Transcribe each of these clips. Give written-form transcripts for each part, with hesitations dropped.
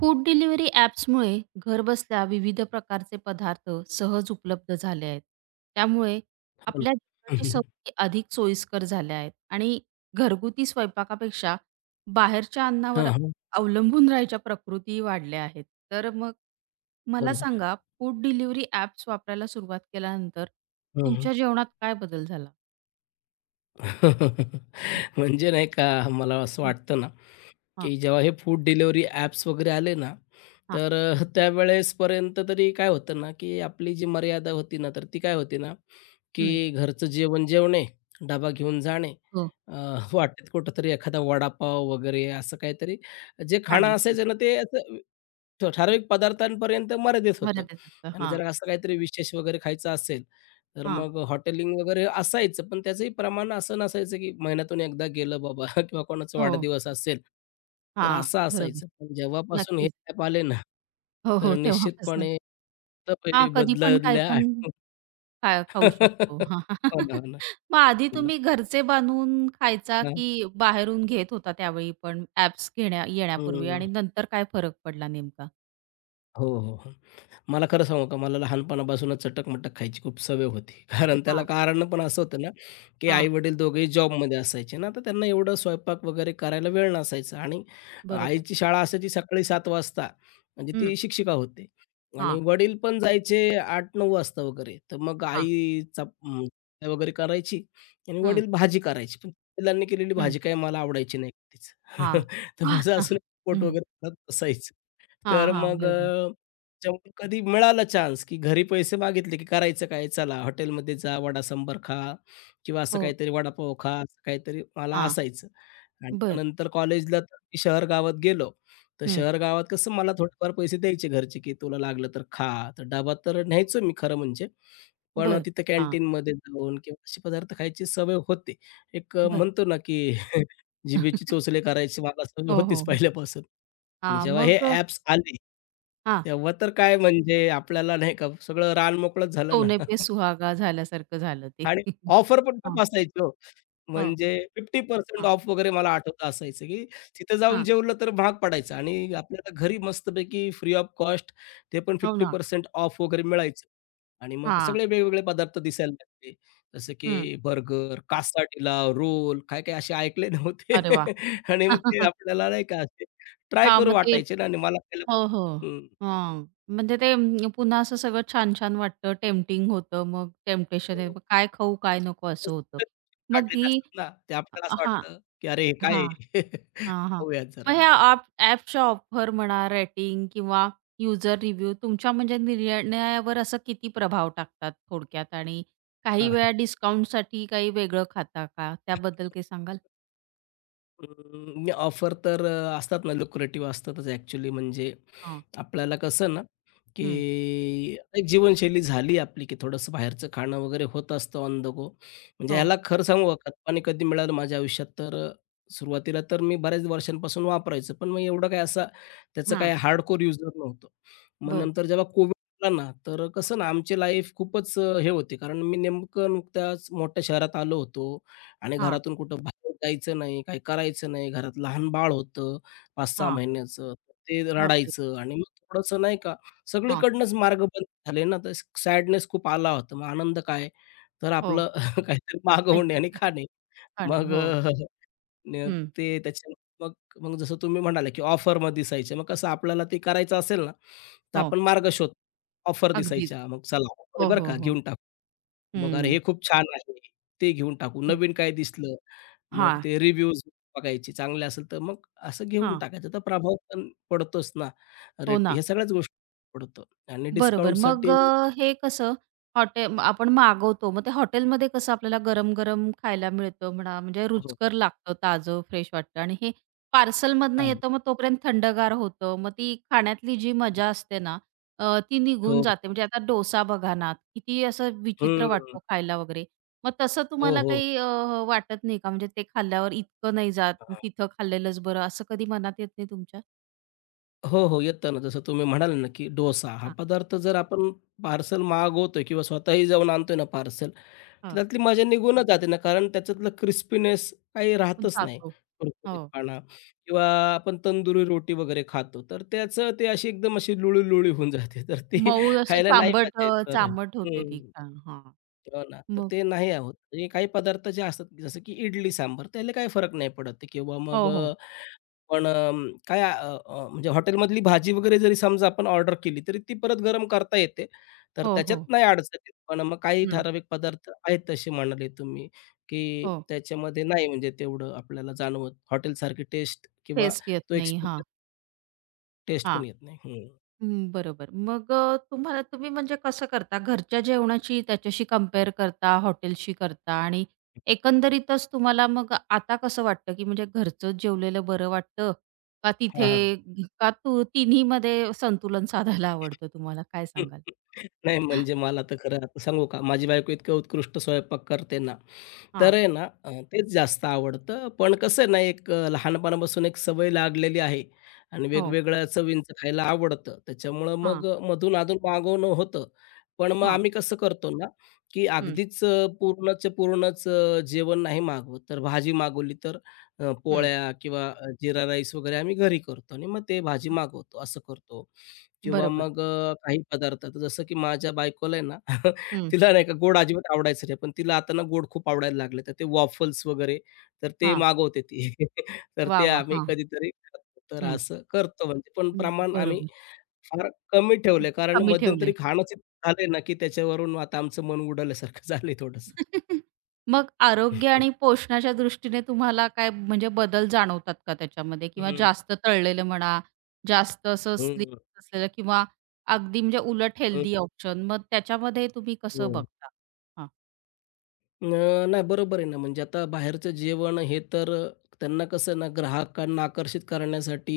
Food delivery ॲप्समुळे घरबसल्या विविध प्रकारचे पदार्थ सहज उपलब्ध झाले आहेत. त्यामुळे हो ना. आपल्या जेवणाची हं, सवयी अधिक सोयीस्कर झाल्या आहेत आणि घरगुती स्वयंपाकापेक्षा बाहेरच्या हां, अन्नावर हां. अवलंबून राहायच्या प्रकृती वाढल्या आहेत. तर मग मला बरोबर आहे. सांगा, फूड डिलिव्हरी ॲप्स वापरायला सुरुवात केल्यानंतर हं, हं. तुमच्या जेवणात काय बदल झाला? हं, म्हणजे नाही का मला असं हं, वाटतं ना, हां, की जेव्हा हे फूड डिलिव्हरी ॲप्स वगैरे आले ना, हां. तर त्यावेळेसपर्यंत तरी काय होतं ना, की आपली जी मर्यादा होती ना, तर ती काय होती ना, हं. की घरचं जेवण जेवणे, डबा घेऊन जाणे, हो. अ, वाटेत कुठेतरी एखादा वडापाव वगैरे असं काहीतरी जे छान खाणं असायचं ना, ते असं ठराविक पदार्थांपर्यंत मर्यादित होतं मर्यादेत असतं. आणि हां, जर असं काहीतरी विशेष वगैरे खायचं असेल तर हां. मग हॉटेलिंग वगैरे असायचं, पण त्याचंही प्रमाण असं नसायचं, की महिन्यातून एकदा गेलं बाबा किंवा कोणाचा हो. वाढदिवस असेल, तर हां. असं बरोबर. असायचं. पण जेव्हापासून हे नक्कीच. ॲप आले ना, हो, तर हो. तेव्हापासनं. निश्चितपणे हां, सवयी कधी पण काही बदलल्या पण आहेत. खाऊ शकतो. हां. हो ना, हो ना. मग आधी हो ना. तुम्ही घरचे बनवून खायचा हां. की बाहेरून घेत होता त्यावेळी पण ॲप्स घेण्या येण्यापूर्वी हं. आणि नंतर काय फरक पडला नेमका? हो, हो, हो. मला खरं सांगू का, मला लहानपणापासूनच चटक-मटक खायची खूप सवय होती. कारण त्याला हां, कारण पण असं होतं ना, की हां. आई-वडील दोघेही जॉबमध्ये असायचे ना, तर त्यांना एवढं स्वयंपाक वगैरे करायला वेळ नसायचा आणि बरोबर. आईची शाळा असायची सकाळी 7:00 वाजता, म्हणजे हं. ती शिक्षिका होते आणि हां, वडील पण जायचे 8:00-9:00 वाजता वगैरे. तर मग हां. आईचा चपात्या वगैरे करायची आणि हं, वडील भाजी करायची. पण वडिलांनी केलेली हं. भाजी काही मला आवडायची नाही कधीच. हां. तर माझं हां. असं पोट हं. वगैरे भरत बसायचं. हां, तर हां. मग बरोबर. त्याच्यामुळे कधी मिळाला चान्स, की घरी पैसे मागितले, की करायचं काय? चला हॉटेलमध्ये जा, वडा सांबार खा किंवा असं हो. काहीतरी वडापाव खा, असं काहीतरी मला हां. असायचं. आणि मग बरं. नंतर कॉलेजला तर मी शहर-गावात गेलो. तर हं. शहर-गावात कसं मला थोडेफार पैसे द्यायचे घरचे, की "तुला लागलं तर खा." तर डबा तर न्यायचो मी खरं म्हणजे. पण बरं. तिथं हां. कॅन्टीनमध्ये जाऊन किंवा असे पदार्थ खायची सवय होते. एक बरं. म्हणतो ना, की जिभेची चोचले करायची मला सवय हो, होतीच हो, हो. पहिल्यापासून. आणि हां, जेव्हा मग हे ॲप्स आले, हां. तेव्हा तर काय म्हणजे आपल्याला नाही का सगळं रान मोकळंच झालं ना. सोने पे सुहागा झाल्यासारखं झालं ते. आणि ऑफर पण हां. खूप असायची हो. हो. म्हणजे 50% हां, ऑफ वगैरे मला आठवतं असायचं, की तिथं जाऊन हां. जेवलं तर महाग पडायचं आणि आपल्याला घरी मस्तपैकी फ्री ऑफ कॉस्ट ते पण हो ना. 50% ऑफ वगैरे मिळायचं आणि मग हां. सगळे वेगवेगळे पदार्थ दिसायला लागले. जसं की हं. बर्गर, कासाटीला, रोल काय-काय असे ऐकले नव्हते अरे वाह! आणि मग ते आपल्याला नाही का असे ट्राय हां, करू मग ते वाटायचे ना आणि मला हो, पहिल्यापासून हो. हं, हां. म्हणजे ते पुन्हा असं सगळं छान-छान वाटतं, टेम्प्टिंग होतं. मग टेम्प्टेशन आहे. हो. मग काय खाऊ, काय नको असं होतं. तसं मग काढलेले ही असतात ना, ते आपल्याला असं हां, वाटतं, की अरे हे काय हां, आहे? हां, हां. खाऊयात मग जरा. ह्या ॲप्सच्या ऑफर म्हणा, रेटिंग किंवा यूजर रिव्ह्यू तुमच्या म्हणजे निर्णयावर असं किती प्रभाव टाकतात थोडक्यात आणि काही हां. वेळा डिस्काउंटसाठी काही वेगळं खाता का? त्याबद्दल काही सांगाल? अं, म्हणजे ऑफर तर असतात ना, लुक्रेटिव्ह असतातच ॲक्चुअली. म्हणजे हां. आपल्याला कसं ना, की हं. एक जीवनशैली झाली आपली, की थोडंसं बाहेरचं खाणं वगैरे होत असतं ऑन द गो. म्हणजे हो. ह्याला खरं सांगू का, खतपाणी कधी मिळालं माझ्या आयुष्यात, तर सुरुवातीला तर मी बऱ्याच वर्षांपासून वापरायचो. पण मग एवढं काय असा त्याचं हां. काय हार्डकोर युजर नव्हतो. मग बरं. नंतर जेव्हा कोविड आला ना, तर कसं ना, आमची लाईफ खूपच हे होती. कारण मी नेमकं नुकत्याच मोठ्या शहरात आलो होतो. आणि हां, घरातून कुठं बाहेर जायचं नाही, काही करायचं नाही. घरात लहान बाळ होतं 5-6 हां. महिन्याचं. ते बापरे! रडायचं आणि मग थोडंसं नाही का हां. सगळीकडनंच मार्ग बंद झाले ना, तर सॅडनेस खूप आला होता. मग आनंद काय? तर हो. आपलं काहीतरी मागवणे काहीतरी आणि खा- खाणे. खाणे. मग हो. न हं. ते त्याच्या मग मग जसं तुम्ही म्हणाले, की ऑफरमध्ये दिसायचे. मग कसं आपल्याला ते करायचं असेल ना, तर हो. आपण मार्ग शोधतो. ऑफर अगदीच. दिसायच्या. मग चला ऑफर आहे हो, बरं हो, का, हो. घेऊन टाकू. मग अरे, हं. हे खूप छान आहे. ते घेऊन टाकू. नवीन काय दिसलं, मग हां, ते रिव्ह्यूज बघायचे. चांगले असेल तर मग असं घेऊन हां. टाकायचं. तर प्रभाव पण पडतोच ना. हो रेट ना. ह्या सगळ्याच गोष्टी पडतो आणि बरोबर. मग डिस्काउंटसाठी हे कसं आपण मागवतो. मग ते हॉटेलमध्ये कसं आपल्याला गरम-गरम खायला मिळतं म्हणा, म्हणजे हो. रुचकर लागतं, ताजं फ्रेश वाटतं आणि हे पार्सलमधनं आहे. येतं, मग तोपर्यंत थंडगार होतं. मग ती खाण्यातली जी मजा असते ना, ती हो. निघून जाते. म्हणजे आता डोसा बघा ना, किती असं विचित्र हं. वाटतो खायला वगैरे. मग तसं हो, तुम्हाला हो. काही वाटत नाही का? म्हणजे ते खाल्ल्यावर इतकं नाही जात, तिथं खाल्लेलंच बरं, असं कधी मनात येत नाही तुमच्या? हो, हो. येतं ना. जसं तुम्ही म्हणाले ना, की डोसा हा हां, पदार्थ जर आपण पार्सल मागवतोय किंवा स्वतःही जाऊन आणतोय ना पार्सल, हो. त्यातली मजा निघूनच जाते ना, कारण त्याच्यातलं क्रिस्पीनेस काही राहतच नाही. जातो. हो. कुरकुरीतपणा किंवा आपण तंदुरी रोटी वगैरे खातो, तर त्याचं ते अशी एकदम अशी लुळी-लुळी होऊन जाते. तर ती मऊ असे खायला नाही चांबट मजा येत. तर चांबट होते ती हं. छान. हां. हो ना. तर मग? ते नाही आहोत. आणि काही पदार्थ जे असतात, जसं की इडली सांबार, त्याला काही फरक नाही पडत किंवा मग हो, हो. पण काय अ, अ, म्हणजे हॉटेलमधली भाजी वगैरे जरी समजा आपण ऑर्डर केली, तरी ती परत गरम करता येते. तर हो, त्याच्यात हो. नाही अडचण येत. पण मग काही हं. ठराविक पदार्थ आहेत तसे म्हणाले तुम्ही, की हो. त्याच्यामध्ये नाही म्हणजे तेवढं आपल्याला जाणवत. हॉटेलसारखी टेस्ट किंवा टेस्ट येत तो नाही. हां, एक्सपिरियन्स टेस्ट पण हां. येत नाही. हं. हं, बरोबर. मग तुम्हाला तुम्ही म्हणजे कसं करता? घरच्या जेवणाची त्याच्याशी कंपेअर करता, हॉटेलशी करता आणि एकंदरीतच तुम्हाला मग आता कसं वाटतं, की म्हणजे घरचं जेवलेलं बरं वाटतं का हां, तिथे हां. का तू तिन्हीमध्ये संतुलन साधायला आवडतं तुम्हाला? काय सांगाल? नाही म्हणजे मला तर खरं आता सांगू का, माझी बायको इतकं उत्कृष्ट स्वयंपाक करते ना, तर हां. आहे ना तेच जास्त आवडतं. पण कसं आहे ना, एक लहानपणापासून एक सवय लागलेली आहे आणि हो. वेगवेगळ्या चवींचं खायला आवडतं. त्याच्यामुळं हां, मग मधून-अधून मागवणं होतं. पण मग हां. आम्ही कसं करतो ना, की हं, अगदीच पूर्णच्या पूर्णच जेवण नाही मागवत. तर भाजी मागवली तर हं. पोळ्या किंवा जीरा राईस वगैरे आम्ही घरी करतो आणि मग ते भाजी मागवतो, असं करतो. किंवा बरोबर. मग काही पदार्थ तर जसं की माझ्या बायकोला आहे ना हं. तिला नाही का गोड अजिबात आवडायचं नाही, पण तिला आता ना गोड खूप आवडायला लागले. तर ते वॉफल्स वगैरे तर ते हां. मागवते ती. तर वाह, ते वाह! आम्ही हां. कधीतरी खातो. तर हं. असं करतो म्हणजे पण हं, प्रमाण आम्ही बरोबर. फार कमी ठेवलंय कारण कमी ठेवलंय. मध्यंतरी खाणंच इतकं झालंय ना, की त्याच्यावरून आता आमचं मन उडाल्यासारखं झालंय थोडंसं. मग आरोग्य आणि पोषणाच्या दृष्टीने तुम्हाला काय म्हणजे बदल जाणवतात का त्याच्यामध्ये? किंवा हं, जास्त तळलेलं म्हणा, जास्त असं हं, स्लिम असलेलं किंवा अगदी म्हणजे उलट हं. हेल्दी ऑप्शन मग त्याच्यामध्ये तुम्ही कसं हो. बघता? हां. अ, नाही बरोबर आहे ना, म्हणजे आता बाहेरचं जेवण हे तर त्यांना कसं ना ग्राहकांना आकर्षित करण्यासाठी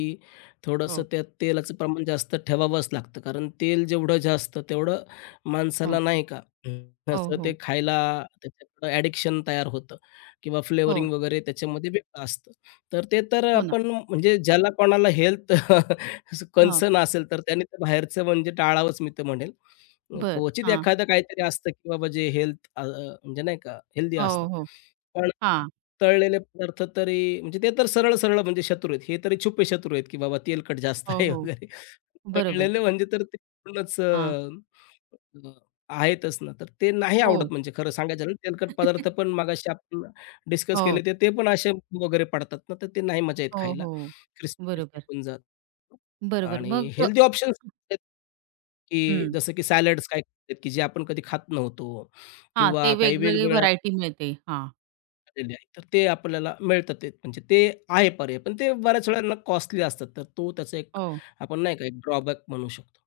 थोडंसं हो, त्यात तेलाचं प्रमाण जास्त ठेवावंच लागतं. कारण तेल जेवढं जास्त तेवढं माणसाला हो. नाही का हम्म, हो, असं ते हो. खायला त्याच्याकडं ॲडिक्शन तयार होतं किंवा हो. फ्लेवरिंग वगैरे त्याच्यामध्ये वेगळं असतं. तर ते तर हो ना. आपण म्हणजे ज्याला कोणाला हेल्थ हां. कन्सर्न असेल तर त्याने तर बाहेरचं म्हणजे टाळावंच मी तर म्हणेल. बरं. क्वचित हां. एखादं काहीतरी असतं, की बाबा जे हेल्थ म्हणजे नाही का हेल्दी असतात. हो, हो. पण हां. तळलेले पदार्थ तरी म्हणजे ते तर सरळ-सरळ म्हणजे शत्रू आहेत. हे तरी छुपे शत्रू आहेत, की बाबा तेलकट जास्त हो, आहे हो. वगैरे. बरोबर. तळलेले म्हणजे तर ते पूर्णच हां. अ, अ, आहेतच ना. तर ते नाही हो. आवडत म्हणजे खरं सांगायचं झालं तेलकट पदार्थ पण मगाशी आपण डिस्कस हो. केले ते, ते पण असे वगैरे पडतात ना, तर ते नाही मजा येत हो, खायला. हो. क्रिस्पी-क्रिस्पी बरोबर. होऊन जातं बरोबर. आणि मग हेल्दी ऑप्शन्स की हं. जसं की सॅलड्स काय आहेत, की जे आपण कधी खात नव्हतो हां, ते किंवा काही वेगवेगळी वेगवेगळ्या व्हरायटी मिळते. हां. आलेले आहे. तर ते आपल्याला मिळतं ते म्हणजे ते आहे पर्याय, पण ते बऱ्याच वेळेला कॉस्टली असतात. तर तो त्याचा एक हो. आपण नाही का एक ड्रॉबॅक म्हणू शकतो.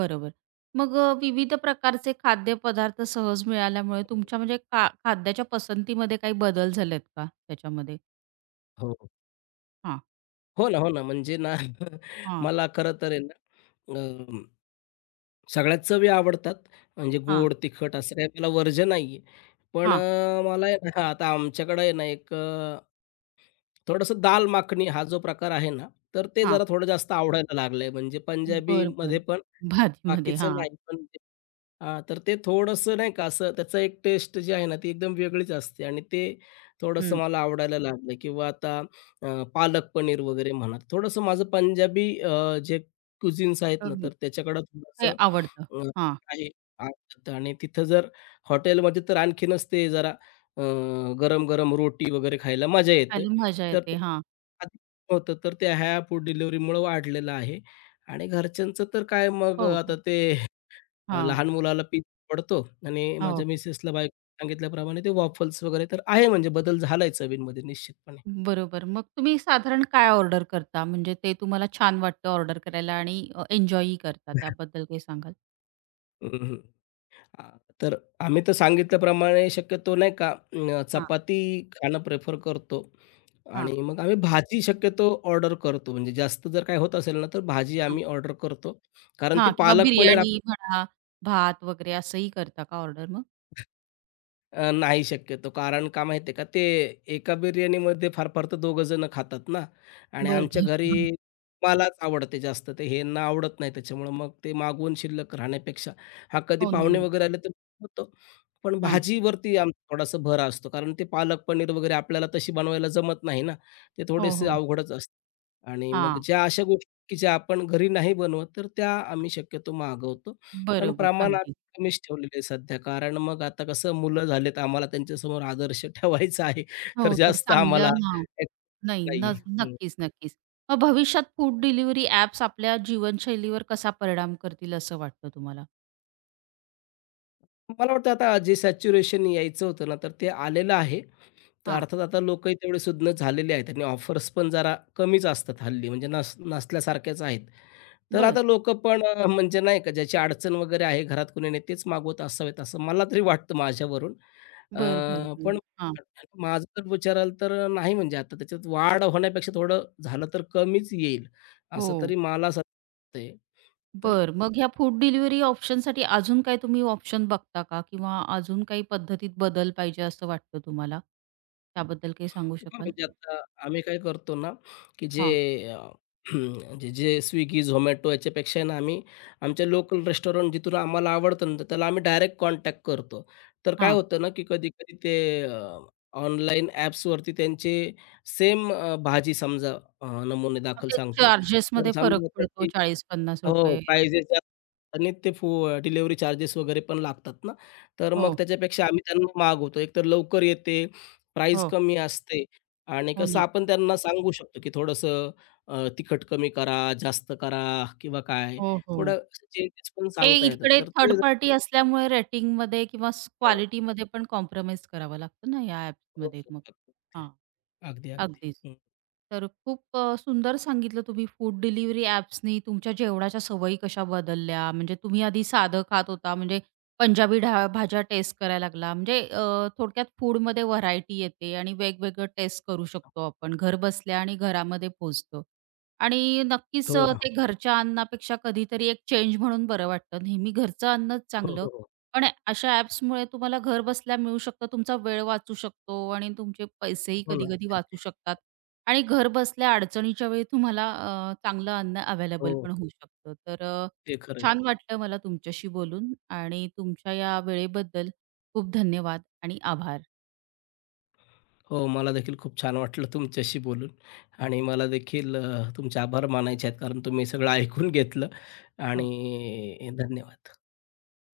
बरोबर. मग विविध प्रकारचे खाद्यपदार्थ सहज मिळाल्यामुळे तुमच्या म्हणजे खाद्याच्या पसंतीमध्ये काही बदल झालेत का त्याच्यामध्ये? हो, हो. हां, हो ना, हो ना. म्हणजे ना हां, मला खरं तर आहे ना, अ, सगळ्याच चवी आवडतात. म्हणजे हां, गोड, तिखट असं काही मला वर्ज्य नाहीये. पण हां, मला आहे ना हां, आता आमच्याकडे आहे ना एक थोडंसं दाल माखणी हा जो प्रकार आहे ना, तर ते हां. जरा थोडं जास्त आवडायला लागलंय. म्हणजे बरं, पंजाबीमध्ये बरं. पण भाजीमध्ये बाकीचं हां. नाही, पण ते हां, तर ते थोडंसं नाही का असं त्याचं एक टेस्ट जी आहे ना, ती एकदम वेगळीच असते आणि ते थोडंसं हं. मला आवडायला लागलं किंवा आता पालक पनीर वगैरे म्हणा. थोडंसं माझं पंजाबी जे क्युझिन्स आहेत अ, ना, तर त्याच्याकडं ते थोडंसं आवडतं. अ, हां. आहे आवडतं आणि तिथं जर हॉटेलमध्ये तर आणखीनच ते जरा अ, गरम-गरम रोटी वगैरे खायला मजा येते. खायला मजा तर येते. ते हां. आधी होतं, तर त्या ह्या फूड डिलिव्हरीमुळं वाढलेलं आहे आणि घरच्यांचं तर काय मग हो. आता ते हां. लहान मुलाला पिझ्झा आवडतो आणि हो. माझ्या मिसेसला बायको सांगितल्याप्रमाणे ते वॉफल्स वगैरे तर आहे म्हणजे बदल झालाय चवींमध्ये निश्चितपणे. बरोबर. मग तुम्ही साधारण काय ऑर्डर करता? म्हणजे ते तुम्हाला छान वाटतं ऑर्डर करायला आणि एन्जॉयही करता त्याबद्दल काही सांगाल? हं, हं. अ, तर आम्ही तर सांगितल्याप्रमाणे शक्यतो नाही का चपाती खाणं प्रेफर करतो हां, आणि मग आम्ही भाजी शक्यतो ऑर्डर करतो. म्हणजे जास्त जर काय होत असेल ना, तर भाजी हां. आम्ही ऑर्डर करतो. कारण ती हां, किंवा पालक पनीर बिर्याणी म्हणा, भात वगैरे असंही करता का ऑर्डर मग? नाही शक्यतो. कारण का माहिती आहे का? ते एका बिर्याणीमध्ये फार फार तर दोघं जण खातात ना आणि बर आमच्या बर घरी हां. मलाच आवडते जास्त. ते ह्यांना आवडत नाही. त्याच्यामुळं मग ते मागवून शिल्लक राहण्यापेक्षा हां, कधी हो ना. पाहुणे वगैरे आले तर होतं. पण हां. भाजीवरती आमचा थोडासा भर असतो. कारण ते पालक पनीर वगैरे आपल्याला तशी बनवायला जमत नाही ना. ते हो, थोडेसे हो. अवघडच असतं आणि मग हां. ज्या अशा गोष्टी की ज्या आपण घरी नाही बनवत, तर त्या आम्ही शक्यतो मागवतो. पण बरोबर, प्रमाण अगदी. कमीच ठेवलेले आहे सध्या. कारण मग आता कसं मुलं झालेत, आम्हाला त्यांच्यासमोर आदर्श ठेवायचा आहे. तर हो, तर जास्त आम्हाला चांगलं हां. नाही, नाहीये. न हं. नक्कीच, नक्कीच. मग भविष्यात फूड डिलिव्हरी ॲप्स आपल्या जीवनशैलीवर कसा परिणाम करतील असं वाटतं तुम्हाला? मला वाटतं आता जे सॅच्युरेशन यायचं होतं ना, तर ते आलेलं आहे. तर हां. अर्थात आता लोकही तेवढे सुज्ञ झालेले आहेत आणि ऑफर्स पण जरा कमीच असतात हल्ली म्हणजे नस नसल्यासारख्याच आहेत. तर बर आता लोकं पण म्हणजे नाही का ज्याची अडचण वगैरे आहे, घरात कोणी नाही तेच मागवत असावेत असं मला तरी वाटतं माझ्यावरून. बर बर पण बर हां. माझं जर विचाराल तर नाही म्हणजे आता त्याच्यात वाढ होण्यापेक्षा थोडं झालं तर कमीच येईल, असं हो. तरी मला असं वाटतंय. तर बरं. मग ह्या फूड डिलिव्हरी ऑप्शनसाठी अजून काय तुम्ही ऑप्शन बघता का? किंवा अजून काही पद्धतीत बदल पाहिजे असं वाटतं तुम्हाला? त्याबद्दल काही सांगू हां, शकाल? म्हणजे आता आम्ही काय करतो ना, की जे हां, अ, जे जे Swiggy, Zomato याच्यापेक्षा आहे ना, आम्ही आमच्या लोकल रेस्टॉरंट जिथून आम्हाला आवडतं ना, तर त्याला आम्ही डायरेक्ट कॉन्टॅक्ट करतो. तर काय हां. होतं ना, की कधी-कधी ते ऑनलाईन ॲप्सवरती त्यांचे सेम भाजी समजा नमुने मग दाखल ते सांगतोय. तर चार्जेसमध्ये फरक समजा पडतो त्याची ₹40-50 हो, प्राइजेस आणि ते फू डिलिव्हरी चार्जेस वगैरे पण लागतात ना, तर हो, मग त्याच्यापेक्षा आम्ही त्यांना मागवतो. एकतर लवकर येते, प्राईस हो. कमी असते आणि हो कसं ना. आपण त्यांना सांगू शकतो, की थोडंसं तिखट कमी करा, जास्त करा किंवा काय हो, हो. थोडं चेंजेस पण हे सांगता येतात. इकडे तर थर्ड ते पार्टी असल्यामुळे रेटिंगमध्ये किंवा हां. क्वालिटीमध्ये पण कॉम्प्रोमाईज करावं लागतं ना या हो, ॲप्समध्ये मग. हो. अगदी, अगदी. अगदीच. हं. तर खूप सुंदर सांगितलं तुम्ही फूड डिलिव्हरी ॲप्सनी तुमच्या जेवणाच्या सवयी कशा बदलल्या. म्हणजे तुम्ही आधी साधं खात होता, म्हणजे पंजाबी भाज्या टेस्ट करायला लागला. म्हणजे थोडक्यात फूडमध्ये व्हरायटी येते आणि वेगवेगळं टेस्ट करू शकतो आपण घरबसल्या आणि घरामध्ये पोहोचतो. आणि नक्कीच हो ना. ते घरच्या अन्नापेक्षा कधीतरी एक चेंज म्हणून बरं वाटतं. नेहमी घरचं अन्नच हो, चांगलं, हो, हो. पण अशा ॲप्समुळे तुम्हाला घरबसल्या मिळू शकतं. तुमचा वेळ वाचू शकतो आणि तुमचे पैसेही हो ना. कधी-कधी ते- वाचू शकतात आणि घरबसल्या अडचणीच्या वेळी तुम्हाला चांगलं अन्न अवेलेबल हो, पण होऊ शकतं. तर ते खरं छान वाटलं मला तुमच्याशी बोलून आणि तुमच्या या वेळेबद्दल खूप धन्यवाद आणि आभार. हो, मला देखील खूप छान वाटलं तुमच्याशी बोलून आणि मला देखील तुमचे आभार मानायचे आहेत कारण तुम्ही सगळं ऐकून घेतलं हो. आणि धन्यवाद.